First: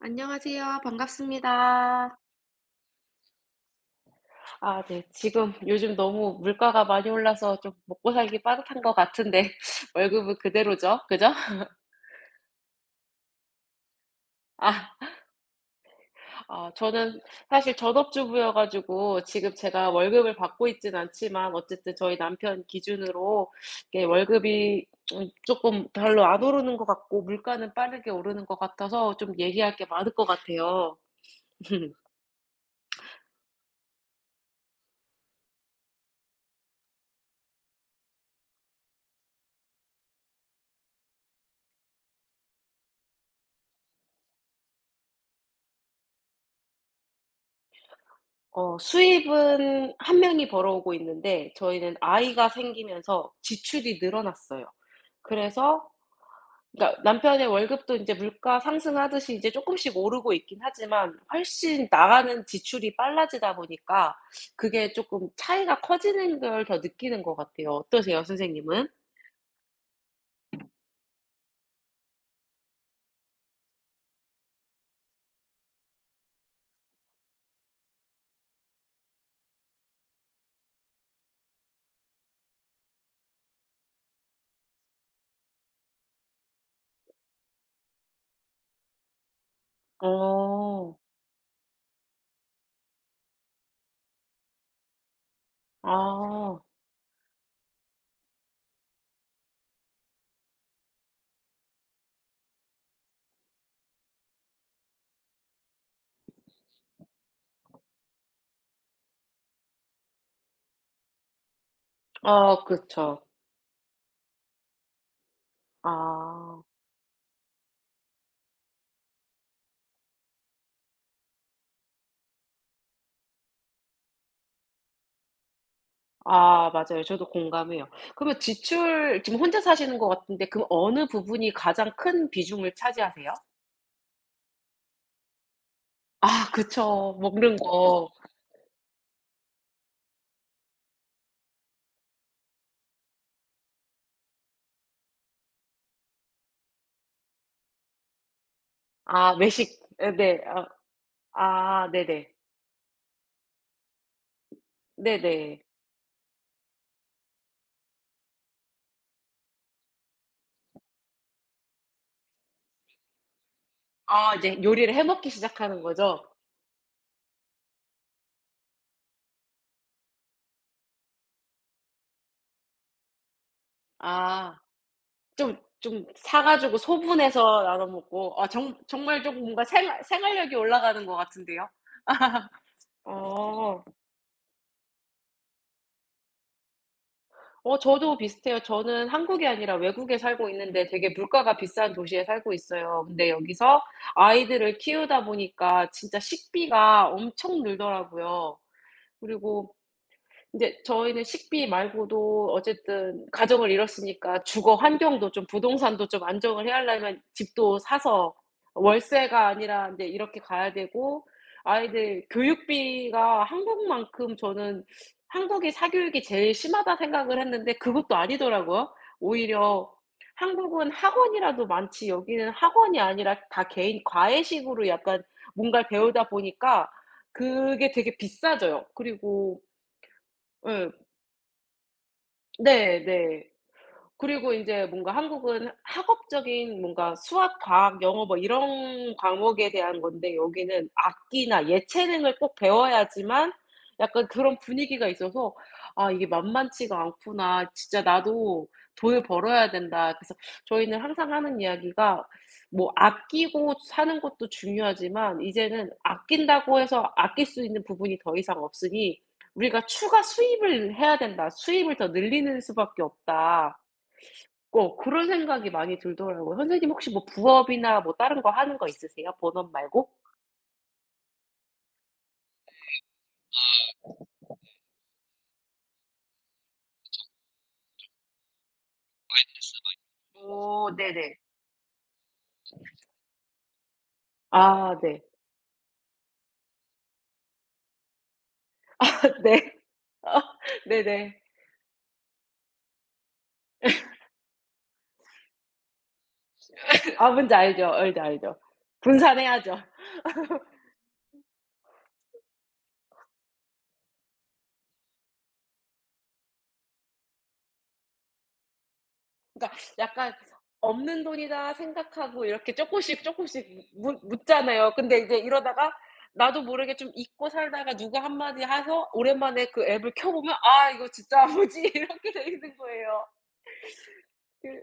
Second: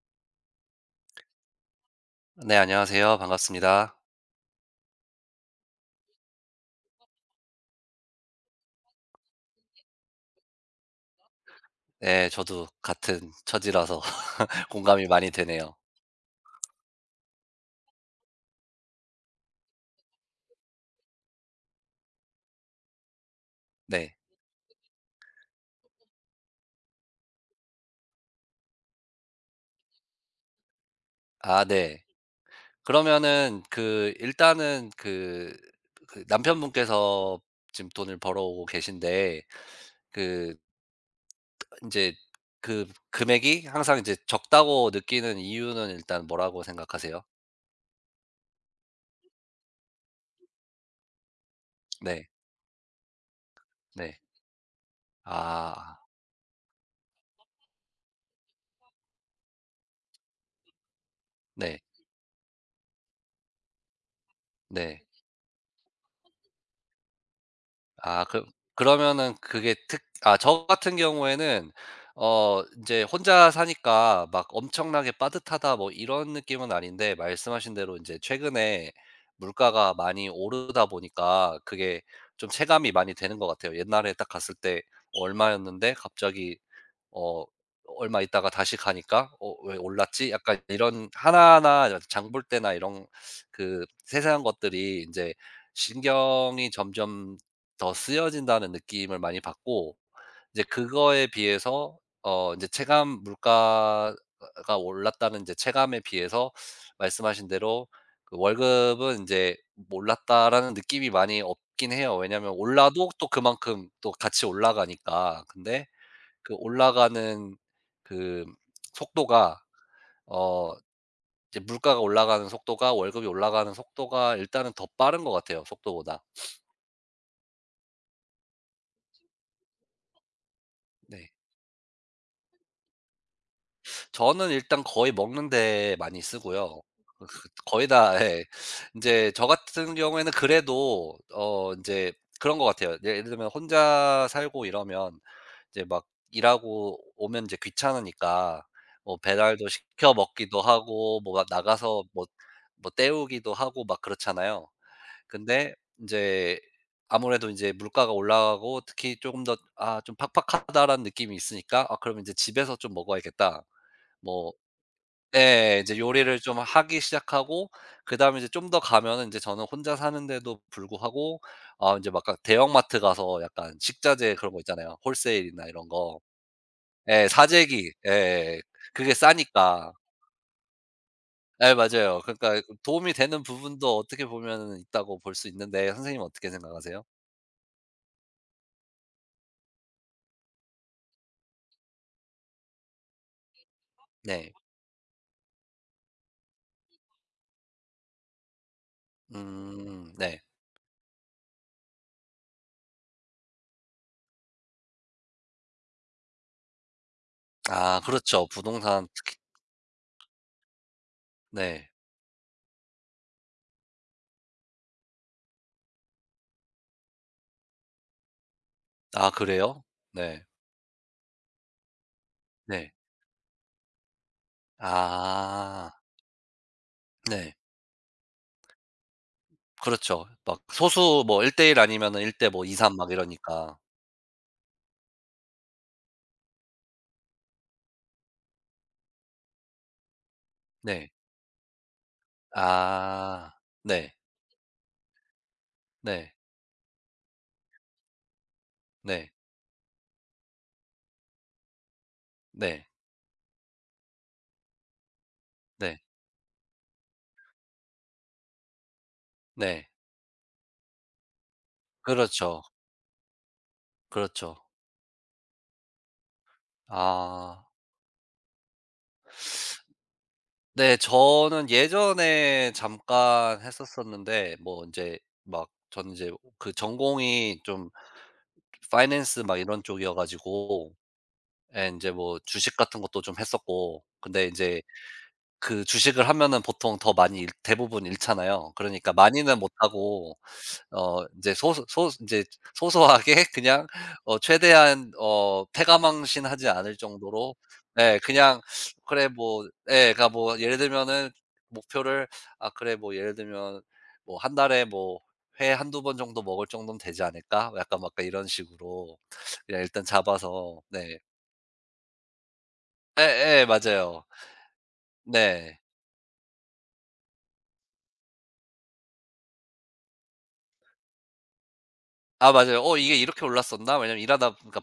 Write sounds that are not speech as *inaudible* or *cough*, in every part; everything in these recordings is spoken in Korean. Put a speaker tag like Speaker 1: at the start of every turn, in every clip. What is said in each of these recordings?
Speaker 1: 안녕하세요. 반갑습니다.
Speaker 2: 네, 안녕하세요. 반갑습니다.
Speaker 1: 아, 네. 지금 요즘 너무 물가가 많이 올라서 좀 먹고 살기 빠듯한 것 같은데, *laughs* 월급은 그대로죠. 그죠?
Speaker 2: 네, 저도 같은 처지라서 *laughs*
Speaker 1: 아,
Speaker 2: 공감이 많이 되네요.
Speaker 1: 아, 저는 사실 전업주부여 가지고 지금 제가 월급을 받고 있진 않지만, 어쨌든 저희 남편 기준으로 이게
Speaker 2: 네.
Speaker 1: 월급이 금끔 별로 안 오르는 것 같고, 물가는 빠르게 오르는 것 같아서 좀 얘기할 게 많을 것 같아요.
Speaker 2: 아 네.
Speaker 1: *laughs*
Speaker 2: 그러면은 일단은 남편분께서 지금 돈을 벌어오고 계신데 그 이제 금액이 항상 이제 적다고 느끼는 이유는 일단 뭐라고 생각하세요?
Speaker 1: 어, 수입은 한 명이 벌어오고 있는데 저희는
Speaker 2: 네.
Speaker 1: 아이가 생기면서 지출이
Speaker 2: 네.
Speaker 1: 늘어났어요. 그래서,
Speaker 2: 아.
Speaker 1: 그러니까 남편의 월급도 인제 물가 상승하듯이 이제 쪼끔씩 오르고 있긴 하지만
Speaker 2: 네.
Speaker 1: 훨씬 나가는 지출이 빨라지다 보니까 그게
Speaker 2: 네.
Speaker 1: 쪼끔 차이가 커지는 걸 더 느끼는 것 같아요. 어떠세요,
Speaker 2: 아 그
Speaker 1: 선생님은?
Speaker 2: 그러면은 그게 특 아 저 같은 경우에는 이제 혼자 사니까 막 '엄청나게 빠듯하다.' 뭐 이런 느낌은 아닌데, 말씀하신 대로 이제 최근에 물가가 많이 오르다 보니까 그게 좀 체감이 많이 되는 것 같아요. 옛날에 딱 갔을 때 얼마였는데 갑자기 어 얼마 있다가 다시 가니까 '어 왜 올랐지?' 약간
Speaker 1: 어.
Speaker 2: 이런 하나하나 장볼 때나 이런 그 세세한 것들이 이제
Speaker 1: 아.
Speaker 2: 신경이 점점 더 쓰여진다는 느낌을 많이 받고, 이제 그거에 비해서 이제 체감 물가가 올랐다는 이제 체감에 비해서 말씀하신 대로 그 월급은 이제 '올랐다.'라는 느낌이 많이 없긴 해요. 왜냐하면
Speaker 1: 아,
Speaker 2: 올라도
Speaker 1: 그쵸.
Speaker 2: 또 그만큼 또 같이 올라가니까. 근데 그
Speaker 1: 아.
Speaker 2: 올라가는 그 속도가 어 이제 물가가 올라가는 속도가 월급이 올라가는 속도가 일단은 더 빠른 것 같아요 속도보다.
Speaker 1: 아, 맞아요. 저도 공감해요. 그러면 지출 지금 혼자 사시는 것 같은데 그럼 어느
Speaker 2: 네.
Speaker 1: 부분이 가장 큰 비중을 차지하세요?
Speaker 2: 저는 일단 거의 먹는 데 많이
Speaker 1: 아,
Speaker 2: 쓰고요.
Speaker 1: 그쵸.
Speaker 2: 그
Speaker 1: 먹는
Speaker 2: 거의
Speaker 1: 거.
Speaker 2: 다 *laughs* 예. 이제 저 같은 경우에는 그래도 이제 그런 것 같아요. 예, 예를 들면 혼자 살고 이러면 이제 막 일하고 오면 이제 귀찮으니까 뭐
Speaker 1: 아,
Speaker 2: 배달도
Speaker 1: 외식. 에,
Speaker 2: 시켜
Speaker 1: 네.
Speaker 2: 먹기도
Speaker 1: 아,
Speaker 2: 하고 뭐
Speaker 1: 아,
Speaker 2: 나가서 뭐
Speaker 1: 네네.
Speaker 2: 뭐 때우기도 하고 막 그렇잖아요.
Speaker 1: 네네.
Speaker 2: 근데 이제 아무래도 이제 물가가 올라가고, 특히 조금 더 '아 좀 팍팍하다.'라는 느낌이 있으니까 '아 그럼 이제 집에서 좀 먹어야겠다.'
Speaker 1: 아,
Speaker 2: 뭐
Speaker 1: 이제 요리를 해 먹기 시작하는
Speaker 2: 네. 이제
Speaker 1: 거죠?
Speaker 2: 요리를 좀 하기 시작하고, 그다음에 이제 좀 더 가면은 인제 저는 혼자 사는데도 불구하고 아 인제 막 그러니까 대형마트 가서 약간 식자재 그런
Speaker 1: 아,
Speaker 2: 거 있잖아요.
Speaker 1: 좀
Speaker 2: 홀세일이나 이런
Speaker 1: 좀
Speaker 2: 거.
Speaker 1: 사 가지고
Speaker 2: 예.
Speaker 1: 소분해서 나눠
Speaker 2: 사재기.
Speaker 1: 먹고 아,
Speaker 2: 예예예.
Speaker 1: 정
Speaker 2: 그게
Speaker 1: 정말 좀 뭔가
Speaker 2: 싸니까.
Speaker 1: 생활 생활력이 올라가는 것 같은데요.
Speaker 2: 예, 맞아요.
Speaker 1: *laughs*
Speaker 2: 그러니까 그 도움이 되는
Speaker 1: 어.
Speaker 2: 부분도 어떻게 보면은 있다고 볼 수 있는데, 선생님은 어떻게 생각하세요?
Speaker 1: 어, 저도 비슷해요. 저는 한국이 아니라 외국에 살고 있는데 되게 물가가 비싼 도시에 살고 있어요. 근데 여기서
Speaker 2: 네.
Speaker 1: 아이들을 키우다 보니까 진짜 식비가 엄청 늘더라고요. 그리고
Speaker 2: 네.
Speaker 1: 이제 저희는 식비 말고도 어쨌든 가정을 이뤘으니까 주거 환경도 좀, 부동산도 좀 안정을 해 하려면 집도
Speaker 2: 아
Speaker 1: 사서
Speaker 2: 그렇죠. 부동산.
Speaker 1: 월세가 아니라 인제 이렇게 가야 되고,
Speaker 2: 네.
Speaker 1: 아이들 교육비가 한국만큼, 저는 한국이 사교육이 제일 심하다 생각을 했는데 그것도 아니더라고요.
Speaker 2: 아 그래요?
Speaker 1: 오히려
Speaker 2: 네.
Speaker 1: 한국은 학원이라도 많지 여기는
Speaker 2: 네.
Speaker 1: 학원이 아니라 다 개인 과외식으로 약간 뭔가를
Speaker 2: 아.
Speaker 1: 배우다 보니까
Speaker 2: 네.
Speaker 1: 그게 되게 비싸져요. 그리고
Speaker 2: 그렇죠. 막
Speaker 1: 예,
Speaker 2: 소수 뭐 일대일 아니면은 일 대 뭐 이삼
Speaker 1: 네,
Speaker 2: 막
Speaker 1: 네.
Speaker 2: 이러니까.
Speaker 1: 그리고 인제 뭔가 한국은 학업적인 뭔가 수학, 과학, 영어 뭐 이런 과목에 대한 건데 여기는
Speaker 2: 네.
Speaker 1: 악기나 예체능을 꼭 배워야지만
Speaker 2: 아. 네.
Speaker 1: 약간 그런 분위기가 있어서 '아, 이게
Speaker 2: 네.
Speaker 1: 만만치가 않구나. 진짜 나도 돈을
Speaker 2: 네.
Speaker 1: 벌어야 된다.' 그래서 저희는 항상 하는 이야기가
Speaker 2: 네.
Speaker 1: 뭐 아끼고 사는 것도 중요하지만 이제는
Speaker 2: 네.
Speaker 1: 아낀다고 해서 아낄 수 있는 부분이 더 이상 없으니 우리가
Speaker 2: 네.
Speaker 1: 추가 수입을 해야 된다. '수입을 더 늘리는
Speaker 2: 그렇죠.
Speaker 1: 수밖에 없다.'
Speaker 2: 그렇죠.
Speaker 1: 어, 그런 생각이 많이 들더라고요. 선생님 혹시 뭐
Speaker 2: 아.
Speaker 1: 부업이나 뭐 다른 거 하는 거 있으세요? 본업 말고?
Speaker 2: 네. 저는 예전에 잠깐 했었었는데 뭐 인제 막 저는 이제 그 전공이 좀 파이낸스 막 이런 쪽이어 가지고
Speaker 1: 어, 네네.
Speaker 2: 예 인제 뭐 주식 같은 것도 좀 했었고. 근데 인제
Speaker 1: 아, 네.
Speaker 2: 그 주식을 하면은 보통 더 많이 잃 대부분 잃잖아요. 그러니까
Speaker 1: *laughs*
Speaker 2: 많이는 못
Speaker 1: 네.
Speaker 2: 하고
Speaker 1: 어,
Speaker 2: 어
Speaker 1: 네네.
Speaker 2: 이제 소소 이제 소소하게 *laughs* 그냥 최대한 패가망신하지 않을
Speaker 1: 아, 뭔지
Speaker 2: 정도로
Speaker 1: 알죠.
Speaker 2: 예
Speaker 1: 알죠, 알죠.
Speaker 2: 그냥
Speaker 1: 분산해야죠.
Speaker 2: 그러니까 뭐 예를 들면은 목표를 아 그래 뭐 예를 들면 뭐 한 달에 뭐 회 한두 번 정도 먹을 정도면 되지 않을까? 약간 막 이런 식으로
Speaker 1: 그러니까
Speaker 2: 그냥 일단
Speaker 1: 약간
Speaker 2: 잡아서 네.
Speaker 1: 없는 돈이다 생각하고 이렇게 쪼끔씩
Speaker 2: 예예.
Speaker 1: 쪼끔씩 묻
Speaker 2: 맞아요.
Speaker 1: 묻잖아요. 근데 이제
Speaker 2: 네.
Speaker 1: 이러다가 나도 모르게 좀 잊고 살다가 누가 한 마디 해서 오랜만에 그 앱을 켜 보면 '아 이거 진짜 *laughs* 뭐지?' 이렇게 돼
Speaker 2: 아,
Speaker 1: 있는
Speaker 2: 맞아요. '어 이게
Speaker 1: 거예요.
Speaker 2: 이렇게 올랐었나?' 왜냐면 일하다 보니까
Speaker 1: 그.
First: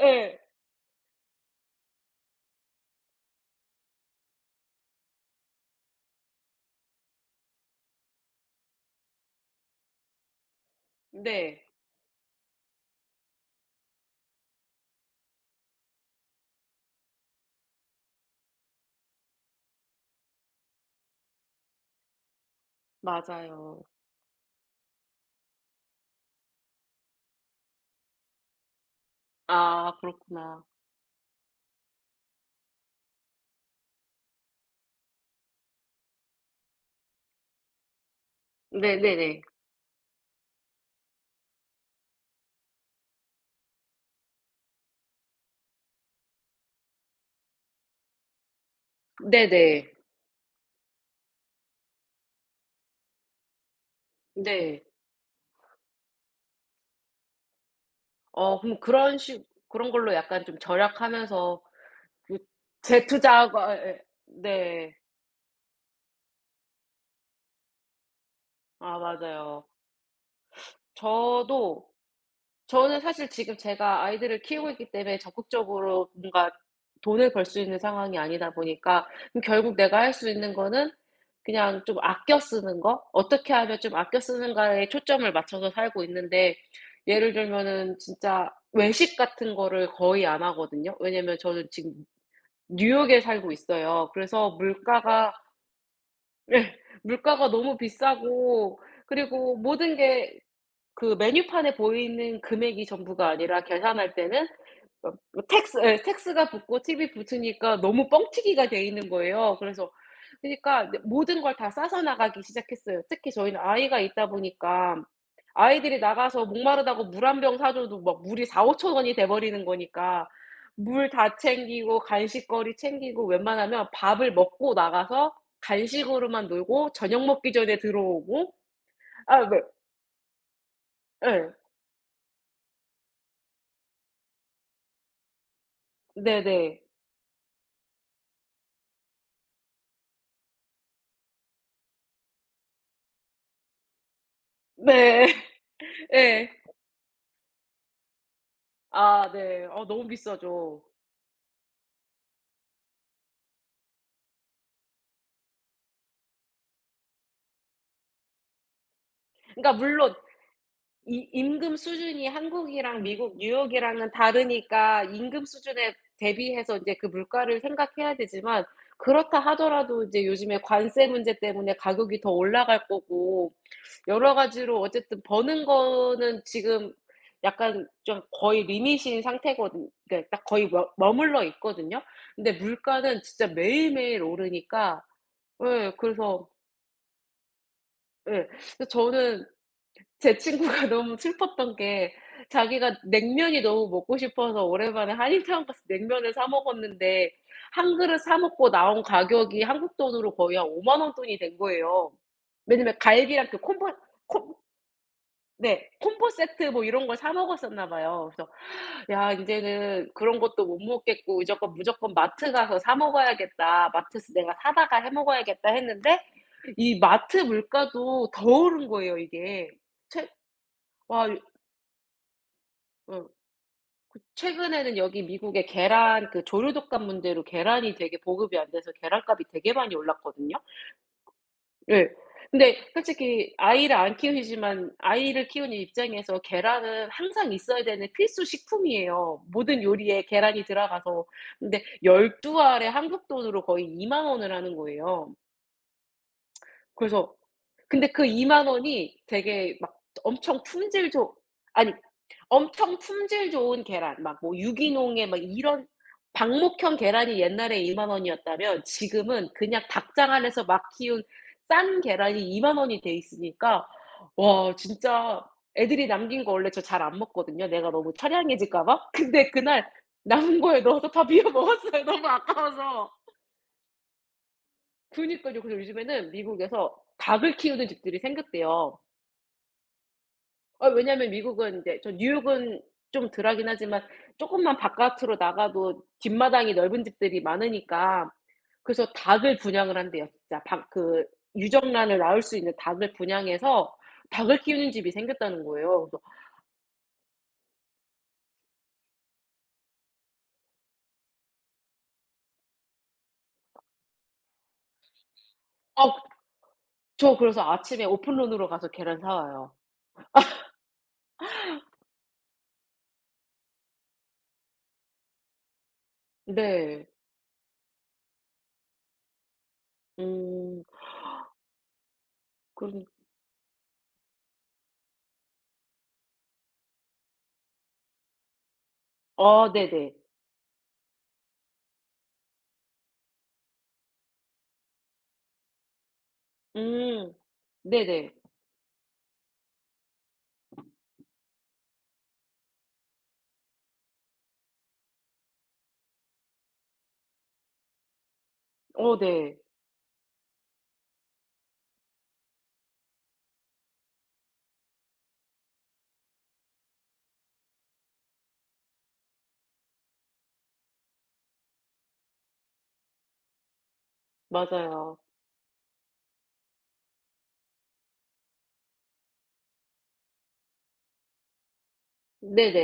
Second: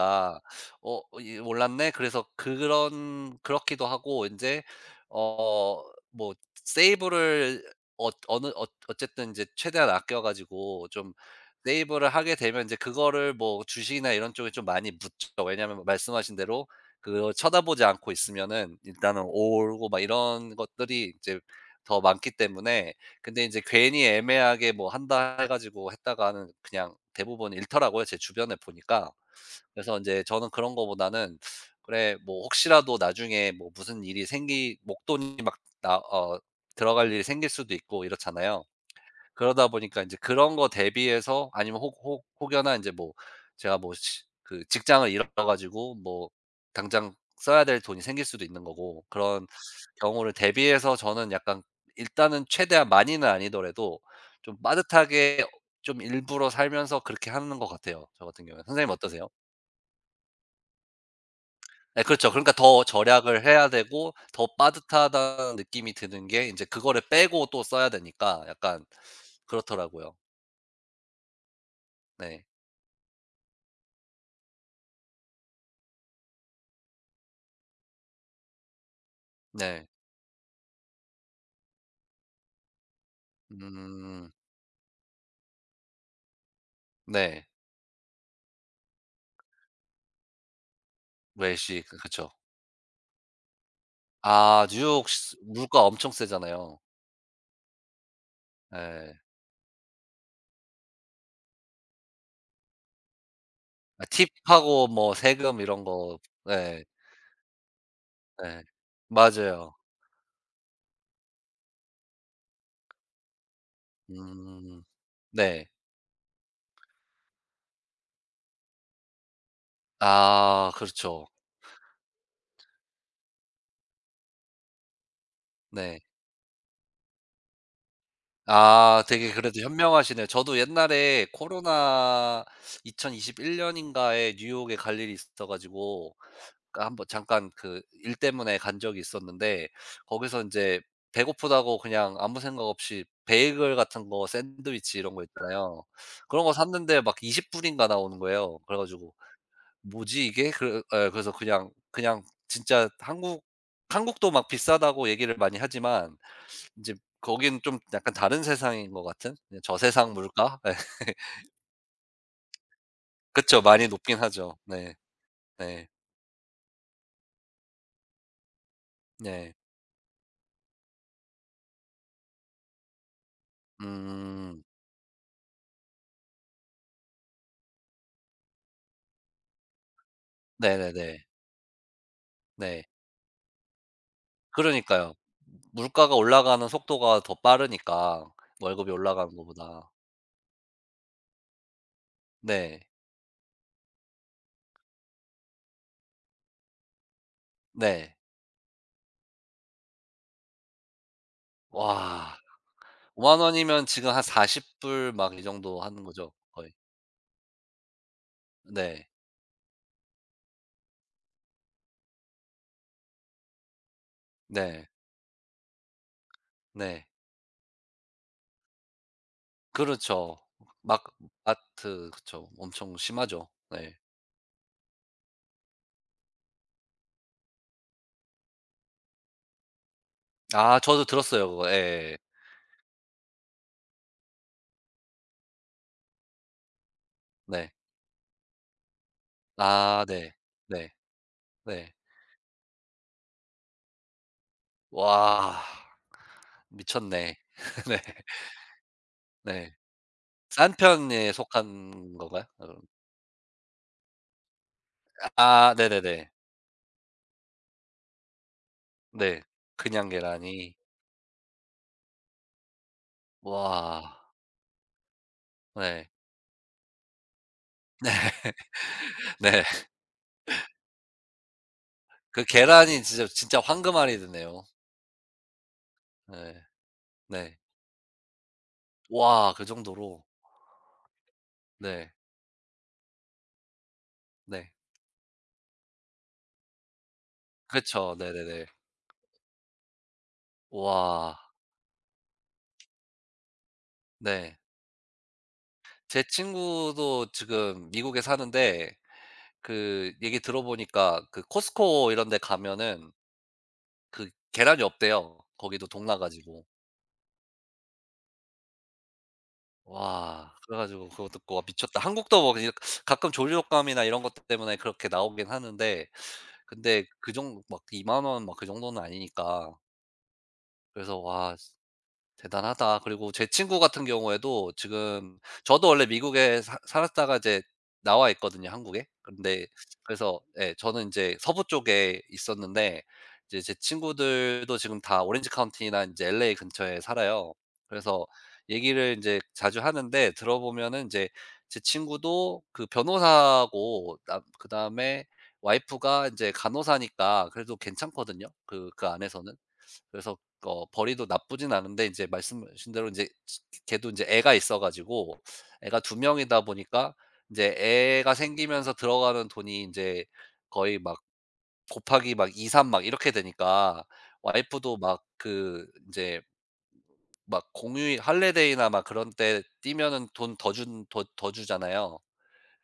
Speaker 1: 예.
Speaker 2: '어 어, 이 올랐네.' 그래서 그런 그렇기도 하고, 인제 어 뭐 세이브를 어 어느 어 어쨌든 인제 최대한 아껴 가지고 좀
Speaker 1: 네.
Speaker 2: 세이브를 하게 되면 인제 그거를 뭐 주식이나 이런 쪽에 좀 많이 묻죠. 왜냐면 말씀하신 대로 그걸 쳐다보지 않고 있으면은 일단은 오르고 막 이런 것들이 이제 더 많기 때문에. 근데 이제
Speaker 1: 맞아요.
Speaker 2: 괜히 애매하게 뭐 한다 해 가지고 했다가는 그냥 대부분 잃더라고요, 제 주변에 보니까.
Speaker 1: 아,
Speaker 2: 그래서 이제 저는
Speaker 1: 그렇구나.
Speaker 2: 그런 거보다는 '그래 뭐 혹시라도 나중에 뭐 무슨 일이 생기 목돈이 막 나 어 들어갈 일이 생길 수도 있고 이렇잖아요.
Speaker 1: 네네네.
Speaker 2: 그러다 보니까 인제 그런 거 대비해서 아니면 혹 혹 혹여나 인제 뭐 제가 뭐 시 그 직장을 잃어 가지고 뭐 당장 써야 될 돈이 생길 수도 있는 거고, 그런
Speaker 1: 네네.
Speaker 2: 경우를 대비해서 저는 약간 일단은 최대한 많이는 아니더라도 좀
Speaker 1: 네.
Speaker 2: 빠듯하게 좀 일부러 살면서 그렇게 하는 것 같아요, 저 같은
Speaker 1: 어,
Speaker 2: 경우에는.
Speaker 1: 그럼
Speaker 2: 선생님 어떠세요?
Speaker 1: 그런 걸로 약간 좀 절약하면서
Speaker 2: 예 그렇죠.
Speaker 1: 그
Speaker 2: 그러니까 더 절약을
Speaker 1: 재투자하고
Speaker 2: 해야
Speaker 1: 아, 예.
Speaker 2: 되고, 더
Speaker 1: 네.
Speaker 2: 빠듯하다는 느낌이 드는 게 인제 그거를 빼고 또 써야 되니까 약간
Speaker 1: 아, 맞아요.
Speaker 2: 그렇더라고요.
Speaker 1: 저도
Speaker 2: 네.
Speaker 1: 저는 사실 지금 제가 아이들을 키우고 있기 때문에 적극적으로 뭔가 돈을 벌 수 있는 상황이 아니다 보니까 그럼 결국
Speaker 2: 네.
Speaker 1: 내가 할 수 있는 거는 그냥 좀 아껴 쓰는 거? 어떻게 하면 좀 아껴
Speaker 2: 음.
Speaker 1: 쓰는가에 초점을 맞춰서 살고 있는데, 예를
Speaker 2: 네.
Speaker 1: 들면은 진짜 외식 같은 거를 거의 안 하거든요. 왜냐면 저는
Speaker 2: 외식.
Speaker 1: 지금
Speaker 2: 그 그쵸.
Speaker 1: 뉴욕에 살고 있어요. 그래서
Speaker 2: 아 뉴욕
Speaker 1: 물가가,
Speaker 2: 시 물가 엄청
Speaker 1: 예,
Speaker 2: 세잖아요.
Speaker 1: 물가가 너무 비싸고,
Speaker 2: 예.
Speaker 1: 그리고 모든 게 그 메뉴판에 보이는 금액이 전부가 아니라
Speaker 2: 아
Speaker 1: 계산할 때는
Speaker 2: 팁하고
Speaker 1: 어,
Speaker 2: 뭐
Speaker 1: 뭐
Speaker 2: 세금
Speaker 1: 텍스,
Speaker 2: 이런
Speaker 1: 예,
Speaker 2: 거.
Speaker 1: 텍스가 붙고
Speaker 2: 예.
Speaker 1: 팁이 붙으니까 너무
Speaker 2: 예.
Speaker 1: 뻥튀기가 돼 있는 거예요.
Speaker 2: 맞아요.
Speaker 1: 그래서 그니까 이제 모든 걸 다 싸서 나가기 시작했어요. 특히 저희는 아이가 있다
Speaker 2: 음.
Speaker 1: 보니까
Speaker 2: 네.
Speaker 1: 아이들이 나가서 목마르다고 물 한 병 사 줘도 막 물이 4, 5천 원이 돼 버리는 거니까
Speaker 2: 아
Speaker 1: 물
Speaker 2: 그렇죠.
Speaker 1: 다 챙기고 간식거리 챙기고 웬만하면 밥을 먹고 나가서
Speaker 2: 네.
Speaker 1: 간식으로만 놀고 저녁 먹기 전에 들어오고.
Speaker 2: 아 되게
Speaker 1: 아,
Speaker 2: 그래도
Speaker 1: 네.
Speaker 2: 현명하시네요. 저도 옛날에
Speaker 1: 예.
Speaker 2: 코로나 2021년 년인가에 뉴욕에 갈 일이 있어 가지고
Speaker 1: 네네.
Speaker 2: 한번 잠깐 그 일 때문에 간 적이 있었는데, 거기서 인제 배고프다고 그냥 아무 생각 없이 베이글 같은 거 샌드위치 이런 거
Speaker 1: 네.
Speaker 2: 있잖아요.
Speaker 1: *laughs*
Speaker 2: 그런
Speaker 1: 예.
Speaker 2: 거 샀는데 막 20 불인가 나오는 거예요. 그래 가지고
Speaker 1: 아, 네. 어, 너무
Speaker 2: '뭐지 이게?'
Speaker 1: 비싸죠.
Speaker 2: 그 예 그래서 그냥 그냥 진짜 한국 한국도 막 비싸다고 얘기를 많이 하지만 인제 거기는 좀 약간 다른 세상인 것 같은 예
Speaker 1: 그러니까
Speaker 2: 저세상
Speaker 1: 물론
Speaker 2: 물가? 예.
Speaker 1: 이
Speaker 2: *laughs*
Speaker 1: 임금 수준이 한국이랑 미국
Speaker 2: 그쵸. 많이
Speaker 1: 뉴욕이랑은
Speaker 2: 높긴 하죠. 네.
Speaker 1: 다르니까 임금
Speaker 2: 네.
Speaker 1: 수준에 대비해서 인제 그 물가를 생각해야 되지만, 그렇다
Speaker 2: 네.
Speaker 1: 하더라도 이제 요즘에 관세 문제 때문에 가격이 더 올라갈 거고 여러
Speaker 2: 음.
Speaker 1: 가지로 어쨌든 버는 거는 지금 약간 좀 거의 리밋인 상태거든. 그러니까 딱 거의 머
Speaker 2: 네네네.
Speaker 1: 머물러 있거든요. 근데
Speaker 2: 네.
Speaker 1: 물가는 진짜 매일매일 오르니까.
Speaker 2: 그러니까요.
Speaker 1: 예.
Speaker 2: 물가가
Speaker 1: 그래서.
Speaker 2: 올라가는 속도가 더 빠르니까
Speaker 1: 예. 그래서
Speaker 2: 월급이 올라가는
Speaker 1: 저는,
Speaker 2: 것보다.
Speaker 1: 제 친구가 *laughs* 너무 슬펐던 게
Speaker 2: 네.
Speaker 1: 자기가 냉면이 너무 먹고 싶어서 오랜만에 한인타운 가서 냉면을 사 먹었는데 한
Speaker 2: 네.
Speaker 1: 그릇 사 먹고 나온 가격이 한국 돈으로 거의 한5만 원 돈이 된 거예요.
Speaker 2: 와.
Speaker 1: 왜냐면
Speaker 2: 5만
Speaker 1: 갈비랑 그
Speaker 2: 원이면
Speaker 1: 콤보,
Speaker 2: 지금 한
Speaker 1: 콤
Speaker 2: 40불 막 이 정도
Speaker 1: 네,
Speaker 2: 하는
Speaker 1: 콤보
Speaker 2: 거죠
Speaker 1: 세트
Speaker 2: 거의.
Speaker 1: 뭐 이런 걸 사 먹었었나 봐요. 그래서
Speaker 2: 네.
Speaker 1: '야 인제는 그런 것도 못 먹겠고 무조건, 무조건 마트 가서 사 먹어야겠다. 마트에서 내가
Speaker 2: 네.
Speaker 1: 사다가 해 먹어야겠다.' 했는데 이
Speaker 2: 네.
Speaker 1: 마트 물가도 더 오른 거예요 이게. 최
Speaker 2: 그렇죠. 막
Speaker 1: 와.
Speaker 2: 마트 그쵸. 엄청
Speaker 1: 어,
Speaker 2: 심하죠. 네.
Speaker 1: 그 최근에는 여기 미국에 계란, 그 조류 독감 문제로 계란이 되게 보급이 안 돼서 계란값이 되게 많이 올랐거든요.
Speaker 2: 아 저도 들었어요 그거.
Speaker 1: 예.
Speaker 2: 예예예.
Speaker 1: 근데 솔직히 아이를 안 키우시지만 아이를 키우는 입장에서 계란은 항상
Speaker 2: 네.
Speaker 1: 있어야 되는 필수 식품이에요. 모든
Speaker 2: 아
Speaker 1: 요리에
Speaker 2: 네.
Speaker 1: 계란이
Speaker 2: 네.
Speaker 1: 들어가서. 근데
Speaker 2: 네.
Speaker 1: 12 알에 한국 돈으로 거의 2만 원을 하는 거예요.
Speaker 2: 와.
Speaker 1: 그래서.
Speaker 2: 미쳤네. *laughs* 네.
Speaker 1: 근데 그2만 원이
Speaker 2: 네.
Speaker 1: 되게 막 엄청
Speaker 2: 싼
Speaker 1: 품질
Speaker 2: 편에
Speaker 1: 좋 아니,
Speaker 2: 속한 건가요? 어.
Speaker 1: 엄청 품질 좋은 계란, 막 뭐 유기농의 막
Speaker 2: 아
Speaker 1: 이런
Speaker 2: 네네네.
Speaker 1: 방목형 계란이 옛날에 2만 원이었다면
Speaker 2: 네.
Speaker 1: 지금은 그냥
Speaker 2: 그냥
Speaker 1: 닭장 안에서
Speaker 2: 계란이.
Speaker 1: 막 키운 싼 계란이 2만 원이 돼 있으니까.
Speaker 2: 와.
Speaker 1: 와 진짜. 애들이
Speaker 2: 네.
Speaker 1: 남긴 거 원래 저 잘 안 먹거든요, 내가 너무
Speaker 2: *laughs*
Speaker 1: 처량해질까 봐. *laughs* 근데
Speaker 2: 네.
Speaker 1: 그날 남은 거에 넣어서 다 비워 먹었어요, 너무
Speaker 2: 그 계란이
Speaker 1: 아까워서.
Speaker 2: 진짜 진짜 황금알이드네요.
Speaker 1: 그니까요. 그래서 요즘에는
Speaker 2: 네.
Speaker 1: 미국에서 닭을
Speaker 2: 네.
Speaker 1: 키우는 집들이 생겼대요.
Speaker 2: 와 그 정도로.
Speaker 1: 어, 왜냐면 미국은 이제 저
Speaker 2: 네.
Speaker 1: 뉴욕은 좀 덜하긴 하지만 조금
Speaker 2: 네.
Speaker 1: 만 바깥으로 나가도 뒷마당이 넓은 집들이
Speaker 2: 그쵸.
Speaker 1: 많으니까
Speaker 2: 네네네.
Speaker 1: 그래서 닭을 분양을 한대요. 진짜. 그
Speaker 2: 와.
Speaker 1: 유정란을 낳을 수 있는 닭을 분양해서 닭을
Speaker 2: 네.
Speaker 1: 키우는 집이 생겼다는 거예요. 그래서.
Speaker 2: 제 친구도 지금 미국에 사는데 그 얘기 들어보니까 그 코스코 이런 데 가면은 그 계란이 없대요. 거기도 동나
Speaker 1: 아.
Speaker 2: 가지고.
Speaker 1: 저. 그래서 아침에 오픈런으로 가서 계란 사 와요.
Speaker 2: 와. 그래 가지고 그거 듣고 '와 미쳤다.' 한국도 뭐 그냥 가끔 조류독감이나 이런 것 때문에 그렇게 나오긴 하는데, 근데
Speaker 1: 네.
Speaker 2: 그 정 막2만 원 막 그 정도는 아니니까.
Speaker 1: 음.
Speaker 2: 그래서 와 대단하다.
Speaker 1: 그런
Speaker 2: 그리고 제 친구 같은 경우에도 지금, 저도 원래 미국에 사 살았다가 이제 나와 있거든요, 한국에. 근데
Speaker 1: 아 네네.
Speaker 2: 그래서 예 저는 이제 서부 쪽에 있었는데 이제 제 친구들도 지금 다 오렌지 카운티나 이제 LA 근처에
Speaker 1: 음.
Speaker 2: 살아요. 그래서
Speaker 1: 네네.
Speaker 2: 얘기를 이제 자주 하는데 들어보면은 이제 제 친구도 그 변호사고 그다음에 와이프가 이제 간호사니까 그래도 괜찮거든요, 그 그
Speaker 1: 어,
Speaker 2: 안에서는.
Speaker 1: 네.
Speaker 2: 그래서 어 벌이도 나쁘진 않은데 이제 말씀하신 대로 이제 지 걔도 이제 애가 있어 가지고 애가 2명 명이다 보니까 이제 애가 생기면서 들어가는 돈이 이제 거의 막 곱하기 막 2-3 막 이렇게 되니까, 와이프도
Speaker 1: 맞아요.
Speaker 2: 막 그 이제 막 공휴일 할리데이나 막 그런 때 뛰면은 돈 더 준 더 더 주잖아요.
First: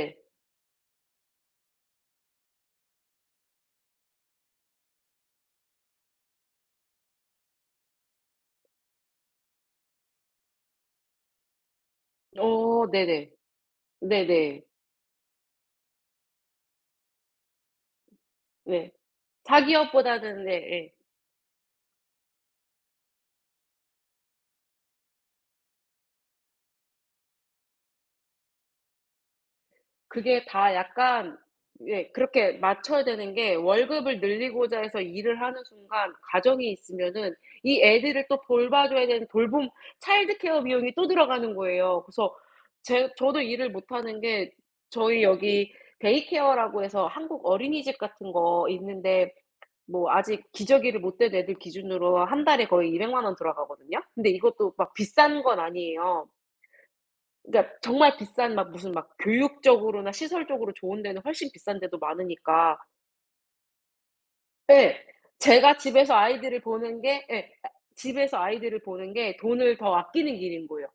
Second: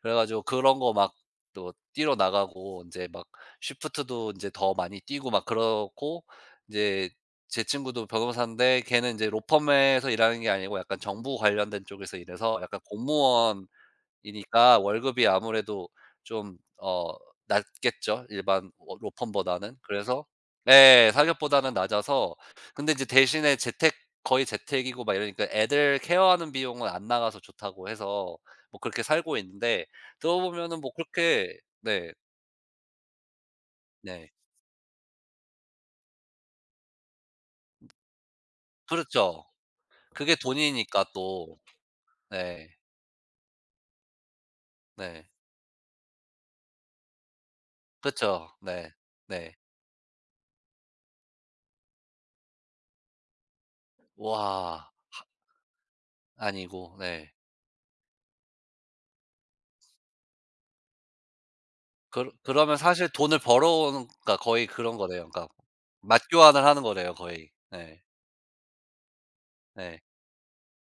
Speaker 2: 그래 가지고 그런 거 막 또 뛰러 나가고, 이제 막 쉬프트도 이제 더 많이 뛰고 막 그러고, 이제 제 친구도 변호사인데 걔는 이제 로펌에서 일하는 게 아니고 약간 정부 관련된 쪽에서 일해서 약간
Speaker 1: 어, 네네.
Speaker 2: 공무원
Speaker 1: 네네.
Speaker 2: 이니까 월급이 아무래도 좀 낮겠죠, 일반
Speaker 1: 네.
Speaker 2: 워 로펌보다는. 그래서
Speaker 1: 자기업보다는. 예예.
Speaker 2: 네 사기업보다는 낮아서. 근데 이제 대신에 재택 거의 재택이고 막 이러니까 애들 케어하는 비용은 안 나가서 좋다고 해서 뭐 그렇게 살고 있는데
Speaker 1: 그게 다
Speaker 2: 들어보면은 뭐
Speaker 1: 약간,
Speaker 2: 그렇게
Speaker 1: 예,
Speaker 2: 네.
Speaker 1: 그렇게 맞춰야 되는 게, 월급을
Speaker 2: 네.
Speaker 1: 늘리고자 해서 일을 하는 순간 가정이 있으면은 이 애들을 또 돌봐 줘야 되는
Speaker 2: 그렇죠.
Speaker 1: 돌봄,
Speaker 2: 그게
Speaker 1: 차일드 케어 비용이
Speaker 2: 돈이니까
Speaker 1: 또 들어가는
Speaker 2: 또.
Speaker 1: 거예요. 그래서
Speaker 2: 네.
Speaker 1: 제 저도 일을 못 하는 게, 저희
Speaker 2: 네.
Speaker 1: 여기 데이케어라고 해서 한국 어린이집
Speaker 2: 그렇
Speaker 1: 같은
Speaker 2: 죠
Speaker 1: 거
Speaker 2: 네.
Speaker 1: 있는데,
Speaker 2: 네.
Speaker 1: 뭐 아직 기저귀를 못 뗀 애들 기준으로 한 달에 거의 2 0 0 원 들어가거든요. 근데 이것도
Speaker 2: 와
Speaker 1: 막 비싼 건 아니에요.
Speaker 2: 아니고. 네.
Speaker 1: 그러니까 정말 비싼, 막 무슨 막 교육적으로나 시설적으로 좋은 데는 훨씬 비싼 데도 많으니까.
Speaker 2: 그러면 사실 돈을 벌어오는, 그러니까 거의
Speaker 1: 예.
Speaker 2: 그런 거네요. 그러니까
Speaker 1: 제가 집에서 아이들을
Speaker 2: 맞교환을 하는
Speaker 1: 보는
Speaker 2: 거네요
Speaker 1: 게. 예.
Speaker 2: 거의.
Speaker 1: 아,
Speaker 2: 네.
Speaker 1: 집에서 아이들을 보는 게 돈을 더
Speaker 2: 네.
Speaker 1: 아끼는 길인 거예요.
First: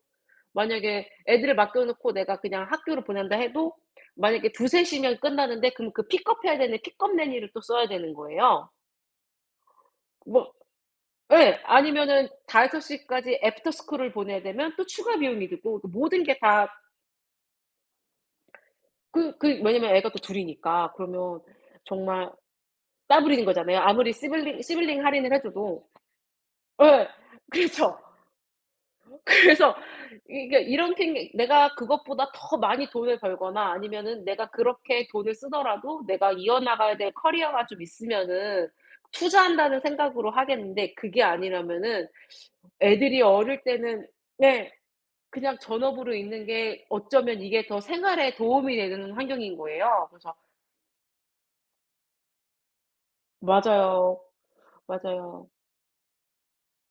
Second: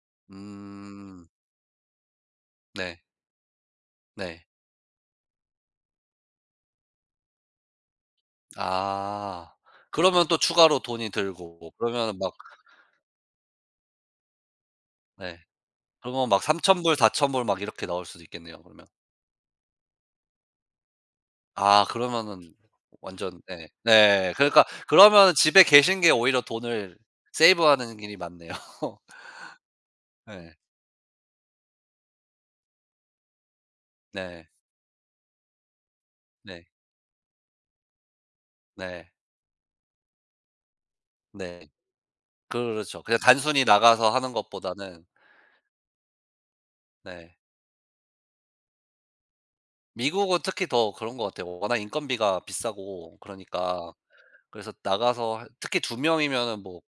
Speaker 1: 만약에
Speaker 2: 음.
Speaker 1: 애들을 맡겨 놓고 내가 그냥
Speaker 2: 네.
Speaker 1: 학교를 보낸다 해도,
Speaker 2: 네.
Speaker 1: 만약에 두세 시면 끝나는데 그럼 그 픽업해야 되는 픽업nanny를 또 써야 되는 거예요.
Speaker 2: 아. 그러면 또
Speaker 1: 뭐.
Speaker 2: 추가로 돈이
Speaker 1: 예.
Speaker 2: 들고 그러면은
Speaker 1: 아니면은
Speaker 2: 막
Speaker 1: 다섯 시까지 애프터 스쿨을 보내야 되면 또 추가
Speaker 2: 네.
Speaker 1: 비용이 들고, 그 모든
Speaker 2: 그러면
Speaker 1: 게
Speaker 2: 막
Speaker 1: 다
Speaker 2: 3,000불 4,000불 막 이렇게 나올 수도 있겠네요 그러면.
Speaker 1: 왜냐면 애가 또 둘이니까 그러면
Speaker 2: 아
Speaker 1: 정말
Speaker 2: 그러면은 완전
Speaker 1: 따블인
Speaker 2: 예.
Speaker 1: 거잖아요. 아무리
Speaker 2: 네.
Speaker 1: 시블링
Speaker 2: 그러니까
Speaker 1: 시블링 할인을
Speaker 2: 그러면은
Speaker 1: 해
Speaker 2: 집에
Speaker 1: 줘도.
Speaker 2: 계신 게 오히려 돈을
Speaker 1: 예. *laughs*
Speaker 2: 세이브하는
Speaker 1: 그렇죠.
Speaker 2: 길이 맞네요. *laughs*
Speaker 1: 그래서
Speaker 2: 네.
Speaker 1: 이게 이런 핑계, 내가 그것보다 더 많이 돈을 벌거나 아니면은
Speaker 2: 네.
Speaker 1: 내가 그렇게 돈을 쓰더라도 내가
Speaker 2: 네.
Speaker 1: 이어나가야 될 커리어가 좀 있으면은
Speaker 2: 네.
Speaker 1: 투자한다는 생각으로 하겠는데 그게
Speaker 2: 네.
Speaker 1: 아니라면은
Speaker 2: 그렇죠. 그냥
Speaker 1: 애들이 어릴
Speaker 2: 단순히
Speaker 1: 때는.
Speaker 2: 나가서 하는
Speaker 1: 네.
Speaker 2: 것보다는
Speaker 1: 그냥 전업으로 있는 게
Speaker 2: 네.
Speaker 1: 어쩌면 이게 더 생활에 도움이 되는 환경인 거예요. 그래서.
Speaker 2: 미국은 특히 더 그런 것 같아요. 워낙 인건비가 비싸고 그러니까.
Speaker 1: 맞아요.
Speaker 2: 그래서 나가서
Speaker 1: 맞아요.
Speaker 2: 할 특히 두 명이면은 뭐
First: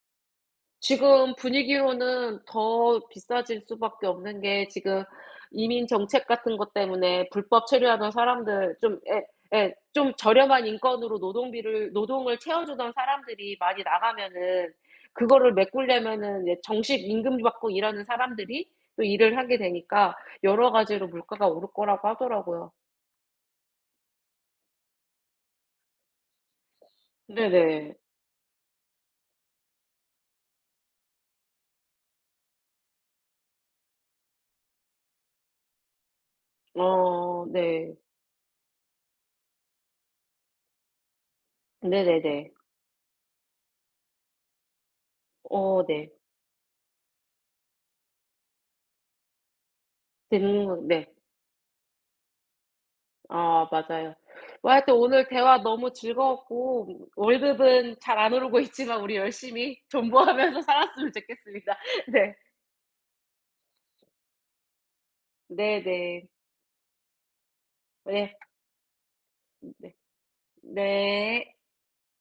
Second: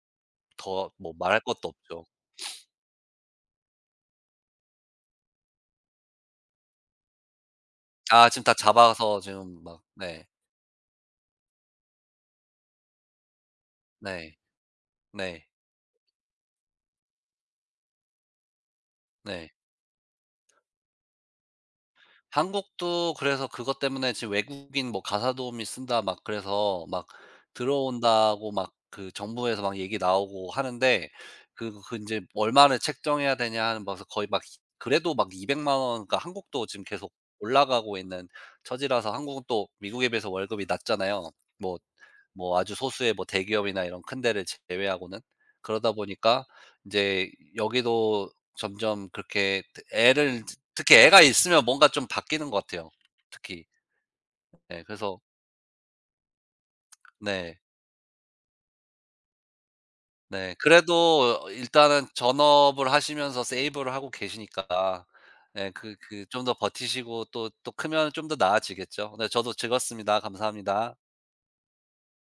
Speaker 2: 더 뭐
Speaker 1: 지금
Speaker 2: 말할 것도 없죠.
Speaker 1: 분위기로는 더 비싸질 수밖에 없는 게 지금 이민 정책 같은 것 때문에 불법 체류하던
Speaker 2: 아 지금 다
Speaker 1: 사람들 좀.
Speaker 2: 잡아서
Speaker 1: 예.
Speaker 2: 지금
Speaker 1: 예.
Speaker 2: 막
Speaker 1: 좀
Speaker 2: 네.
Speaker 1: 저렴한 인건으로 노동비를 노동을 채워 주던 사람들이 많이
Speaker 2: 네.
Speaker 1: 나가면은
Speaker 2: 네.
Speaker 1: 그거를 메꾸려면은 이제 정식 임금 받고 일하는 사람들이 또 일을
Speaker 2: 네.
Speaker 1: 하게 되니까 여러 가지로 물가가 오를 거라고 하더라고요.
Speaker 2: 한국도 그래서 그것 때문에 지금 외국인 뭐 가사 도우미 쓴다 막 그래서 막
Speaker 1: 네네.
Speaker 2: 들어온다고 막 그 정부에서 막 얘기 나오고 하는데 그그제 얼마를 책정해야 되냐 하는 봐서 거의 막 그래도 막2 0 0 원, 그러니까 한국도 지금 계속
Speaker 1: 어, 네.
Speaker 2: 올라가고 있는 처지라서, 한국은 또 미국에 비해서 월급이 낮잖아요. 뭐
Speaker 1: 네네네.
Speaker 2: 뭐 아주 소수의 뭐 대기업이나 이런 큰 데를 제외하고는.
Speaker 1: 어,
Speaker 2: 그러다
Speaker 1: 네.
Speaker 2: 보니까 이제 여기도 점점 그렇게 애를
Speaker 1: 듣는 건.
Speaker 2: 특히
Speaker 1: 네.
Speaker 2: 애가 있으면 뭔가 좀 바뀌는 것 같아요, 특히.
Speaker 1: 아, 맞아요. 와,
Speaker 2: 네
Speaker 1: 하여튼
Speaker 2: 그래서
Speaker 1: 오늘 대화 너무 즐거웠고
Speaker 2: 네.
Speaker 1: 월급은 잘 안 오르고 있지만 우리 열심히
Speaker 2: 네.
Speaker 1: 존버하면서 살았으면
Speaker 2: 그래도
Speaker 1: 좋겠습니다.
Speaker 2: 일단은
Speaker 1: *laughs* 네.
Speaker 2: 전업을 하시면서 세이브를 하고 계시니까 예 그 그
Speaker 1: 네네.
Speaker 2: 좀 더 버티시고 또 또 크면 좀
Speaker 1: 네.
Speaker 2: 더 나아지겠죠. 네 저도
Speaker 1: 네.
Speaker 2: 즐거웠습니다. 감사합니다.
Speaker 1: 네.